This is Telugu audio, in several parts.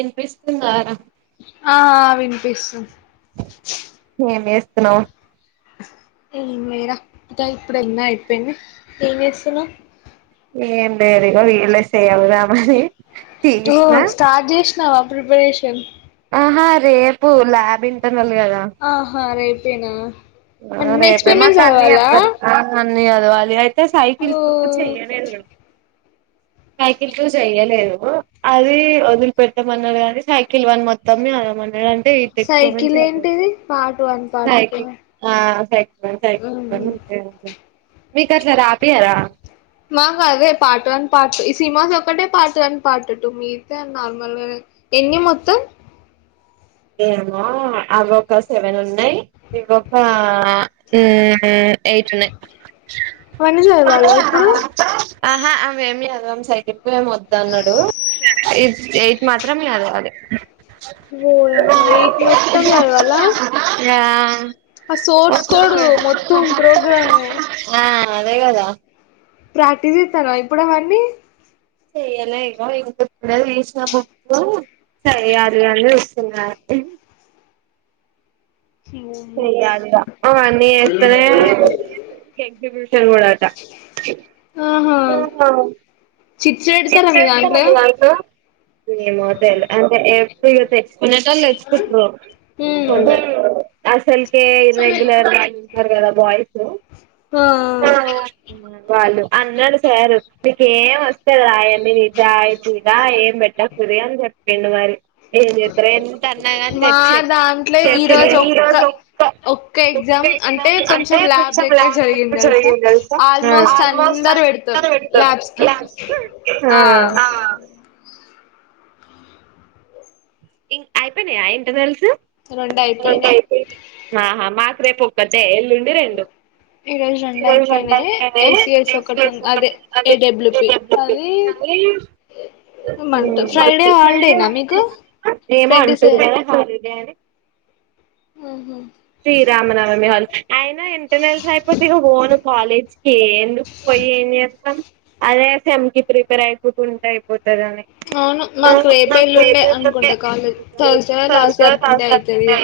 ఇన్పిస్తుందారా పీస్తుం ఏం చేస్తున్నవ్ ఏం లేర ఇంకా ఇప్పుడెనై అయ్పోయినై ఎంచేస్తున్నవ్ ఏం లేదిగొ రియల్నే చెయ్యాలని ఓ తీష్ణ స్టార్ట్ చేసినావా ప్రిపరేషన్ అహా రేపు లాబ్ ఇంటర్ ఆహా రేపెనా ఆ రేపే మాకన్ని చెప్పరు ఆ అన్ని చదువలి అయితే సైకిల్తో ఓ చెయలెద్ గద్ సైకిల్ టూ చెయలేదు అది ఒదిలి పెట్టమన్నడ్ కానీ సైకిల్ వన్ మొత్తం చదమన్ లేదంటే ఇది తెస్కపాయ్ సైకిల్ చదువు ఏంటిది part one part two cycle ఆ టెట్ వన్ టెట్ ట్వ మీక్ అట్ల రాపియర మాక్ అదె పార్ట్ వన్ పార్ట్ టు ఈ సిమాస్ ఒక్కటే పార్ట్ వన్ పార్ట్ టూ మీకె నార్మల్గ ఎన్ని మొత్తం ఏమో అవి ఒక సెవెన్ ఉన్నాయి ఇవి ఒక ఆ హ్మ్ మ్ ఎయిట్ఉన్నాయ్ అవన్నీ చదవాలా ఇప్పుడు ఆహా అవేమి సద్వం సైకిప్పు ఎం వద్దు అన్నాడు ఎయిట్ మాత్రమ్ చద్వాలి [unintelligible] ఎయిట్ మొత్తం చదవాలా య ఆ సోర్స్ కోడ్ మొత్తం ప్రోగ్రాము ఆ అదేగాదా ప్రాక్టీస్ ఇస్తానవ ఇప్పుడు అవన్నీ చేయాలె ఇగో ఇప్పుడే తీసిన బూకు సరే ఆదివారం ఇస్తున్న చేయాలి లిగా అ అన్నీ ఎస్తనే ఎక్ససిక్యూటర్ కూడా అట ఆహా చిట్స్ పెడతారా మీదాంట్ల ఏమో తెల్ అంటే ఎప్పుడు తెచ్చుకునేటోలు తెచ్చుకుటారు అసలకే ఇర్రెగ్యులర్గా ఉన్నారు కదా బాయ్స్ హ హ వాళ్ళు అందరూ తెరు ఈటెవాస్తారు రెండు మరి ఏంచేస్తారో ఎన్ ఎంత అనగాని తెచ్చి ఈరోజు ఒక్క హ్మ్ అంటే కొంచెం ల్యాబ్ వర్క్ జరిగింది తెలుసా ఆల్మసోట్ అందరూ వెళ్లిపోయారు లాబ్స్కి హ అయిపోయినియా ఇంటర్నేల్సు రెండు అయిపోయినాయి ఆహ్ హ రేపు ఒకటే ఎల్లుండి రెండు ఈ రోజు ఈరోజు రెండు అయిపోయినాయి ఏసిఎస్ అయిపోయినాయి ఉంది అదే ఒకటి ఉన్నది ఏడబ్ల్యూపి అది ఏమంటారు ఫ్రైడే హాలిడేనా మీకు [unintelligible] [unintelligible] ఏమో ట్వంటీ అంటూరు కదా హాలిడే అని సెవెన్ శ్రీరామనవమి హల్ అయిన ఇంటర్నెల్స్ అయిపోతే ఇగ పోను కాలేజ్కి ఎందుకు పోయి ఏం చేస్తాం అదే సెమ్కి ప్రిపేర్ అయిపోతు ఉంటే అయిపొ అవును నాకు రేపే ఎల్లుండి అయిపోయిందండి అనుకుంటా కాలేజ్ తరుస్డే రోజు లాస్ట్ వర్కింగ్ డే అయితది ఇగ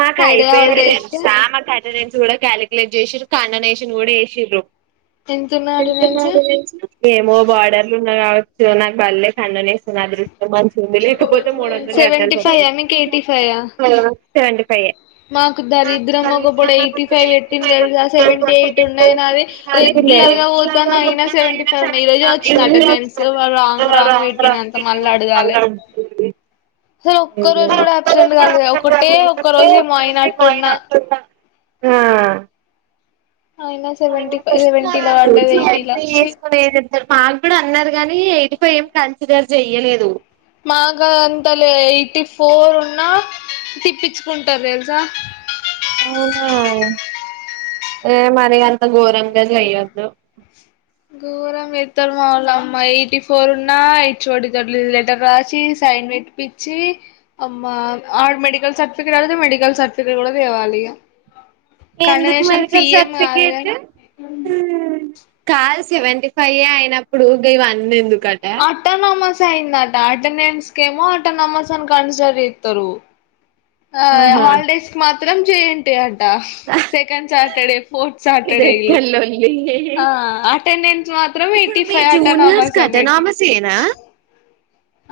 మాకు ఫ్రైడే అయిపోయింది హాలిడే ఇస్తే తెల్సా మాకు అటెండెన్స్ కూడా క్యాలిక్యులేట్ చేశిరు కండోనేషన్ కూడా ఏసిరు ఎంతున్నయి అటెండెన్స్ ఏమో బార్డర్లు ఉన్నాయా ఆహ్ నాక్ బడలే కండోనేషన్ అదృష్టం మంచిగా ఉంది లేకపో మూడేగ్జామలు సెవెంటీ ఫైవ్ ఆ కట్టాల్సొచింది మీకు ఆ సేవంటే ఫైవ్ ఎ నాకు దరిద్రం ఒకపుడు ఎయిటీ ఫైవ్ ఎట్టింది తెలుసా సెవెంటీ ఎయిట్ ఉన్నాయి నావి రె రెగ్యులర్ గా వొతన అయినా సెవెంటీ ఫైవ్ ఉన్నాయి ఈ రోజే వచ్చింది అటెండెన్స్ రాంగ్ రాంగ్ వెట్టినంత మల [inaudible] [unintelligible] సో ఒక్క రోజు మరి కూడా అబ్సెంట్ కాలేదు ఒకటే ఒక్క రోజు ఎం హా నా సేవంటి అయిపోయి వెస్కొనిఎంచేదర్ సార్ కూడా అన్నారు గని ఎల్లిపోయాం కన్సిడర్ చేయలేదు మగాఢట్టలేదు ఎయిటీ ఫోర్ ఉన్నా తిట్టించుకుంటారు తెల్సా అవునా హ మరి అంత ఘోరంగా చేయదు తిడ్తార్ మావోలు అమ్మ ఎయిటీ ఫోర్ ఉన్న హె ఓ డి దగ్గర లెటర్ రాసి సైన్ పెట్టిపించి అమ్మ ఆడ్ మెడికల్ సర్టిఫికేట్ అడిగితే మెడికల్ సర్టిఫికేట్ కూడా తేవాలి ఇగ ఎందుకు కండనేషన్ ఫీ మెడికల్ ఏం కాదు గాని సర్టిఫికెటు ఉ కాద్ సేవేంటిఫైవ్ అయినప్పుడు గివన్ ఎందుకు ఆట్టనొమస్ అయిందట అటెండెన్స్ కెమో అటొనమస్ అని కన్స్డర్ ఏతరు ఆ ఆహా హాలిడేస్క్ మాత్రం జె ఏన్ టి య్ అంట సెకండ్ సాటర్డే ఫోర్త్ సాటర్డే ఇల్ల ఇదెక్కడ లొల్లి ఆ అటెండెన్స్ మాత్రం ఇప్పుడు ఎయిటీ మీ ఫైవ్ జూనియర్స్ అటానామస్ అని పెట్టి కటనామస్ ఏనా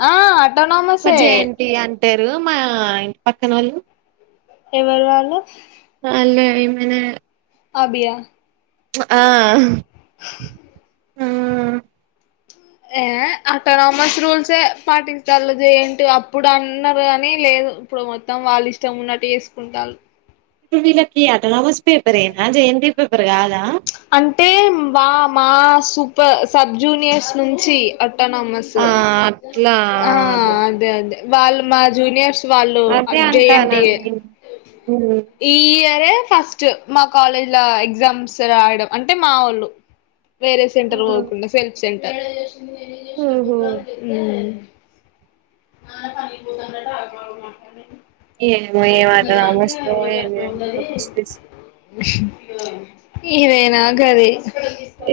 ఆ ఆటోనమస్ ఏ చెప్పారు మా ఇంటి పక్కన ఓళ్ళు యావలాలు ఇ మనే అభి ఆ ఆ ఆ ఏ అటనమస్ రూల్సే పాటించుతాల్ జె ఏన్ టి య్ అప్పుడు అన్నార్ గని లేద్ ఇప్పుడు మొత్తం వాళ్ళు ఇష్టం ఉన్నట్టు చేసుకుంటాళ్ ఇప్పుడు వీలకి అటనమస్ పేపర్ ఏనా J N T U paper గాదా అంటే మా మా సూప సబ్ జూనియర్స్ నుంచి అటనమస్ ఆ ఏ అట్లా ఆ అదే అదే వాళ్లు మా జూనియర్స్ వాళ్ళు అ అదే అంటాను జేఎన్టి ఏ నేను ఈ ఇయర్ అతే ఫస్ట్ మా కాలేజ్ ల ఎగ్జామ్స్ రాయడం అంటే మా ఓళ్ళు వేరే సెంటర్ పొకుండ సెల్ఫ్ సెంటర్ ఓహో ఉ హ పనికి పోకుండా ఏమో ఎం ఆటోనమస్ ఓ ఏమో అంత పిచ్చిలేసుంది ఇదే నాగది [unintelligible]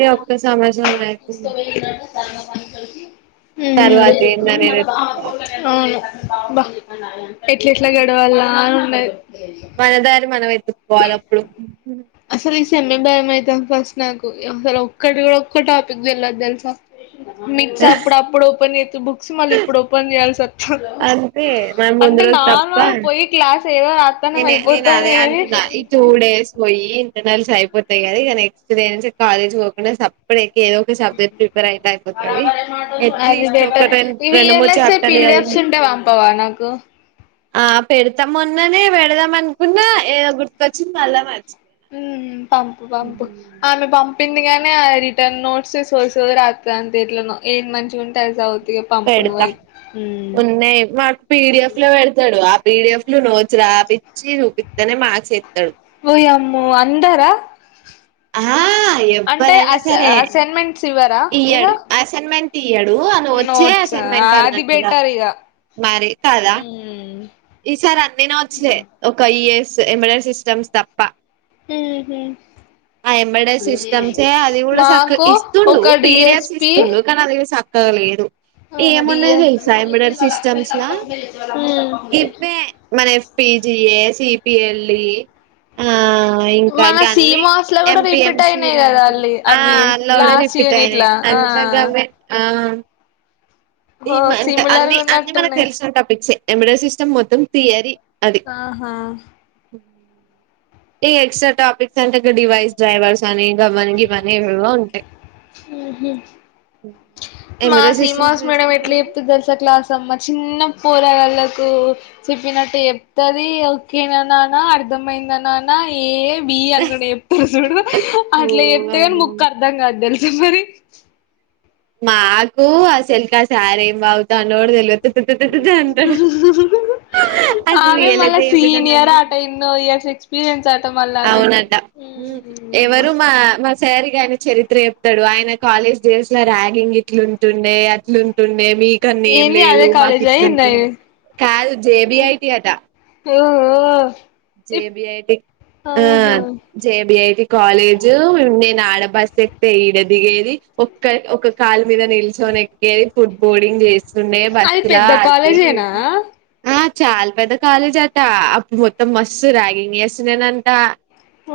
ఈ ఒక్క సంవత్సరం అయితే తర్వాత ఏందనేది ఉ వెతుక్కోవాలి ఆవును బ్బా ఎట్లా ఎట్లా గడవాల అని ఉంనది మనదారి మనం ఎత్తుకోలి అప్పుడు సెమ్మె భయం అయ్తాంది ఫస్ట్ నాకు అసలు ఒక్కటి కూడ ఒక్క టాపిక్ తెల్వద్ తేల్స మిక్స్ అప్పుడు అప్పుడు ఓపెన్ చెతె బుక్స్ మళ్ళీ ఇప్పుడు ఓపెన్ చేయాల్సి ఒత్ అంతే మమ్ ముందు రోజ్ తప్ప నార్మల్గా పోయి క్లాస్ ఏదో రాత్తనం నేన్ నేను అయిపోతాంది అదే కానీ అంటున్న ఈ టూ డేస్ పోయి నల్స్ అయిపోతయ్ గద ఇగ నెక్స్ట్ డే నుంచి కాలేజ్ పోకుండ సప్పడేక్ ఏదో ఒక సబ్జెక్ట్ ప్రిపేర్ అయితే అయిపోతది అది అట్లీస్ట్ ఒక రెం రెండు మూడు చాప్టర్లు చదివి న్ టే వంపవ నాకు ఆ పెడ్తం మొన్ననే పెడదాం అనుకున్న ఎదో గుర్తుకొచ్చింది మళ్ళ మర్చి ఉహు పంపు పంపు ఆమె పంప్ పిందిగానే ఆ రిటర్న్ నోట్స్ సొ సార్ అట్ల అంటే ఎట్లనో ఏది మంచిగ ఉంటె అది సద్ పెడతా ఉన్నయ్ మాక్ పిడిఎఫ్ లో వెడ్తడు పీడిఎఫ్ లు నోట్స్ రాపిచ్చి చూపితనే మార్క్ ఏ ఓ యమ్మో అందరా ఆ అంటే ఎవ్వరైన అస్ సరే అసైన్మెంట్స్ ఇవ్వరా ఇగ ఇయ్యడు అసైన్మెంట్ ఇయ్యడు అని వచ్చే అ నోట్స్ అసైన్మెంట్ అది అన్నటుగ బెటర్ ఇగ మరి కాద మ్మ్ ఈసారి అన్ని నోట్స్లె ఒక ఇఏఎస్ ఏంబడే సిస్టమ్స్ తప్ప ఉహు ఐ ఎంబడె సిస్టమ్స్ ఏ అది గుడ సక్క మాకు ఇస్తుండు ఒక పిడిఎఫ్స్ డిఎస్పి ఇస్తుండు కనీ అది సక్ కగ లేదు ఏమున్నయ్ డిఎస్ తెలుసా ఏంబడే సిస్టమ్స్ లా గివ్వే మన పిజిఏ సిపిఎల్ ఇ ఆ ఇంక మన గన్ని సిమాస్ లో కూడా రిపీట్ ఎంపీఎంస అయినాయి కదా లాంటిది అల్లి ఆ అవి అల్ల గుడ లాస్ట్ రిపీట్ యూనిట్ల అయినయ్ ఆ ఎంతగావ్వే ఆ ఓ ఏమంటే అన్ని సిమిలర్గా అన్ని మనకు ఉన్నట్టున్నాయి తెలిసిన టాపిక్సే ఎమిడో సిస్టమ్ మొత్తం థియరీ అది ఆహా ఇగ ఎక్సట్రా టోపిక్స్ అంటే గ డైవైజ్ డైవర్స్ని గవ్వని గివ్వని ఏవేవో ఉంటాయ్ మా సీనమాస్ మేడం ఎట్లా చెప్తే గట్ల క్లా సమ్మ చిన్న పోరగాళ్ళకు చెప్పినట్టు చెప్తది ఓకేననా అర్థమైంద నాన్న ఏ బి అనుకుంట చెప్తారు చూడు ఓ అట్లా చెప్తది కానీ అమ్మో ముక్కు అర్థం కాదు తెల్ సా మరి నాకు ఆసెల్కి ఆ సార్ ఏం వాగ్గుతాండో కూడ తెల్వద్ అసలు ఆమె రియలైజ్ మళ్ళా సీనియర్ చేయబిడ్డోలందరూ ఆట ఎన్నో ఇయ క్స్పీరియన్స్ అట మళ్ళా ఆమెకు అవునంట అమ్మ ఎవరు మా మా సర్ గాని చరిత్ర చెప్తాడు ఆయన కాలేజ్ డేస్ ల ర్యాగింగ్ ఇట్లుంటుండే అట్లుంటుండే మీకన్న ఏం ఏంది అదే లేదు మాకు కాలేజా ఏంది ఇట్లుంటుం కాదు జేబిఐటి అట మ్మ్ మ్ జేబిఐటి ఇప్ ఆ ఆహా జేబి ఐటీ కాలేజ్ నేను ఆడబస్ ఎక్తే ఈడ దిగేది ఒక్క ఒక కాళ్ మీద నిల్ నిల్చొనేక్కేది ఫుట్ బోర్డింగ్ చేస్తుండే అది బస్సులా పెద్ద అది కాలేజేనా ఇద్ ఆ చాలా పెద్ద కాలేజ్ అట అప్పుడు మొత్తం మస్తు ర్యాగింగ్ చేస్తుడెనంట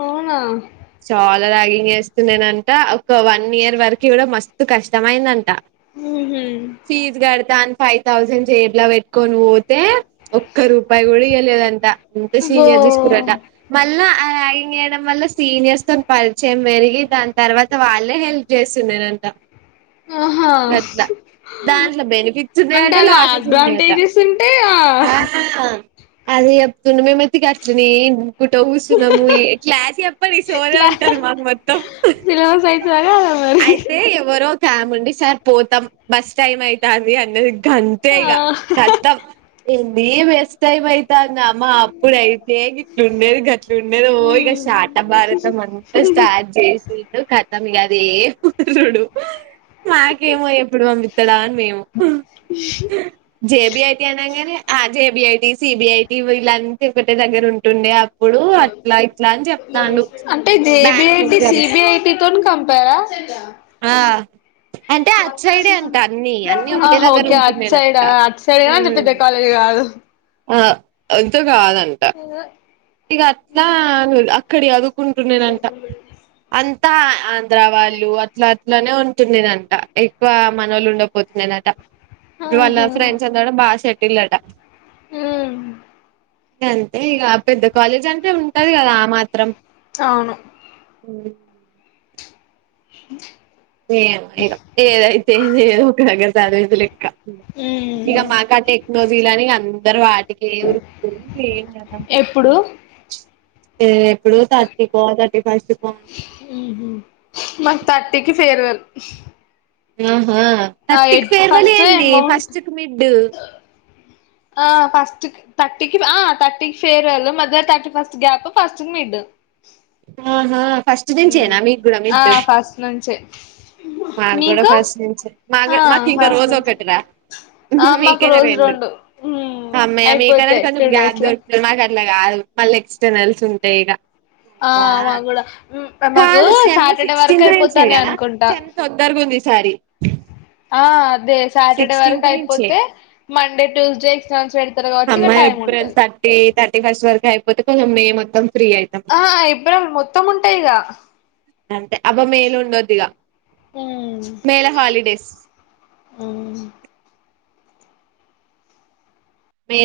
అవునా అలా రాగింగ్ చేస్తుడెనంట ఒక వన్ ఇయర్ వరకు కూడా మస్తు కష్టమైదంట మ్ హు అని ఫైవ్ థౌసండ్ జెబ్ ల పెట్ కొని పోతే ఒక్క రూపాయి కూడా ఇయ్యలేదంట అంత అబ్బో సీనియర్ తీసుకురట ల్ల ఆ ర్యాగింగ్ చేయడం వల్ల సీనియర్స్ తోని పరిచయం పెరిగి దాని తర్వాత వాళ్ళే హెల్ప్ చేస్తుడె నంట ఆహా గట్లా దాంట్ల బెనిఫిట్స్ ఉన్నాయ అంటే అట అలా లాసెస్ ఉన్నాయట అడ్వాంటేజెస్ ఉంటే ఆ అదే చెప్తుండు మేం అయితే గట్లనే ఇన్ కుంట కూసున్నాము క్లాస్ చెప్పడు ఇ సోదే ఉంటది మాకు మొత్తం సిలబస్ అయితదా కాదా మరి అయితే ఎవరో ఒకముండి సార్ పోతాం బస్ టైమ్ అయితంది అన్నది గంతే ఆ ఇగ కతం ఏంది బస్ట్ టైం అయితంద మ అప్పుడైతే ట్లుండేది గట్లుండేది ఓ ఇగ శాటభారతం అంతా స్టార్ట్ చేసిండు కత్ తం ఇగ అదే కుటుండు మాకేమో ఎప్పుడు పంపిత్తడా అని మేము జేబి ఐటి అనంగానే ఆ జేబిఐటి సిబిఐటి వీళ్లంతా ఒకటే దగ్గర ఉంటుండే అప్ అంటే బ్యాంక్ జైబిఐటి ఎగ్జామ్స్ సిబిఐటి తోని కంప్ పైర ఆ అంటే అటు సైడే అంట అన్ని అన్ని ఒకటే అహ దగ్గర ఒకే అట్ సైడ ఉంటుండేనంట అట్ సైడ ఆ ఉమ్ పెద్ద కాలే కాదు ఆ అంత కాదంట ఇగ అట్లా అని అక్కడ చదువ్ ట ఆ ఆంధ్ర వాళ్ళు అట్లా అట్లనే ఉంటుండెనంట ఎక్కువ మనోళ్లుఉండపోతుండెనట ఇప్పుడు వాళ్ళ ఆహా ఫ్రెండ్స్ అంత కూడ బాగా సెటిల్డ్ అట మ్ గం తె ఇగ పెద్ద కాలేజ్ అంటే ఉంటది కదా ఆ మాత్రం అవును మ్ ఉ ఏమొ ఇగ ఏదైతే ఏంది ఏదో ఒక దగ్గర సదివేదిలెక్క మ్ ఇగ మాక టెక్నోజీలని అందరు వాటికె ఉరుకుతురు ఏం ఎప్పుడు థర్టీ కో థర్టీ ఫస్ట్ కో అంట మ్ హు మాకు థర్టీకి ఫేర్వెల్ ఆహా ఆ తర్టీకి ఎట్ ఫస్ట్ ఫేర్వలేంది అమౌంట్ ఫస్ట్కి మిడ్ ఆ ఫస్ట్ర్కి తర్టీకి ఆ తర్టీకి ఫేర్వెల్ మద్యల తర్టీ ఫస్ట్కు గప్ ఫస్ట్ కి మిడ్డు ఆహా ఫస్ట్ మ్ నుంచేనా మీకు కూడా ఆ మిడ్ ఫస్ట్ నుంచే మాకు కూడా మీకు ఫస్ట్ నుంచే మా హ మాకు ఇంకా ఫస్టు రోజు నుంచే ఒకటి రా ఆ మాకు రోజు రెండు మ్మ్ హమ్మయ్య మీకన్నా అయిపోతాయి కొంచం టూ డేస్ గ్యాప్ లో దొరుకుతది మాక్ గట్ల కాదు మళ్ళీ ఎక్స్టర్నల్స్ ఉంటాయ్ ఇగ ఆ మాక్కుడా మ్ మాకు కాదు సెమ్ సాటర్డే వరకు సిక్స్టీన్త్ నుంచే అయిపోతానై కదా అనుకుంటా సెమ్ తొందరగా ఉంది ఈసారి ఆ అదే సాటర్డే వరకు సిక్స్టీన్త్ నుంచే అయిపోతే మండే ట్యూస్డే ఎక్సటర్నల్స్ పెడ్ హమ్మాయ్య ఏప్రిల్ థర్టీ థర్టీ ఫస్ట్ వరకు అయిపోతే కొంచెం మే మొత్తం ఫ్రీ అవుతాం ఆ ఏప్రిల్ మొత్తం ఉంటయిగా అంటే అబ్బ మేలుండోద్దిగా మేల హాలిడేస్ మ్ మే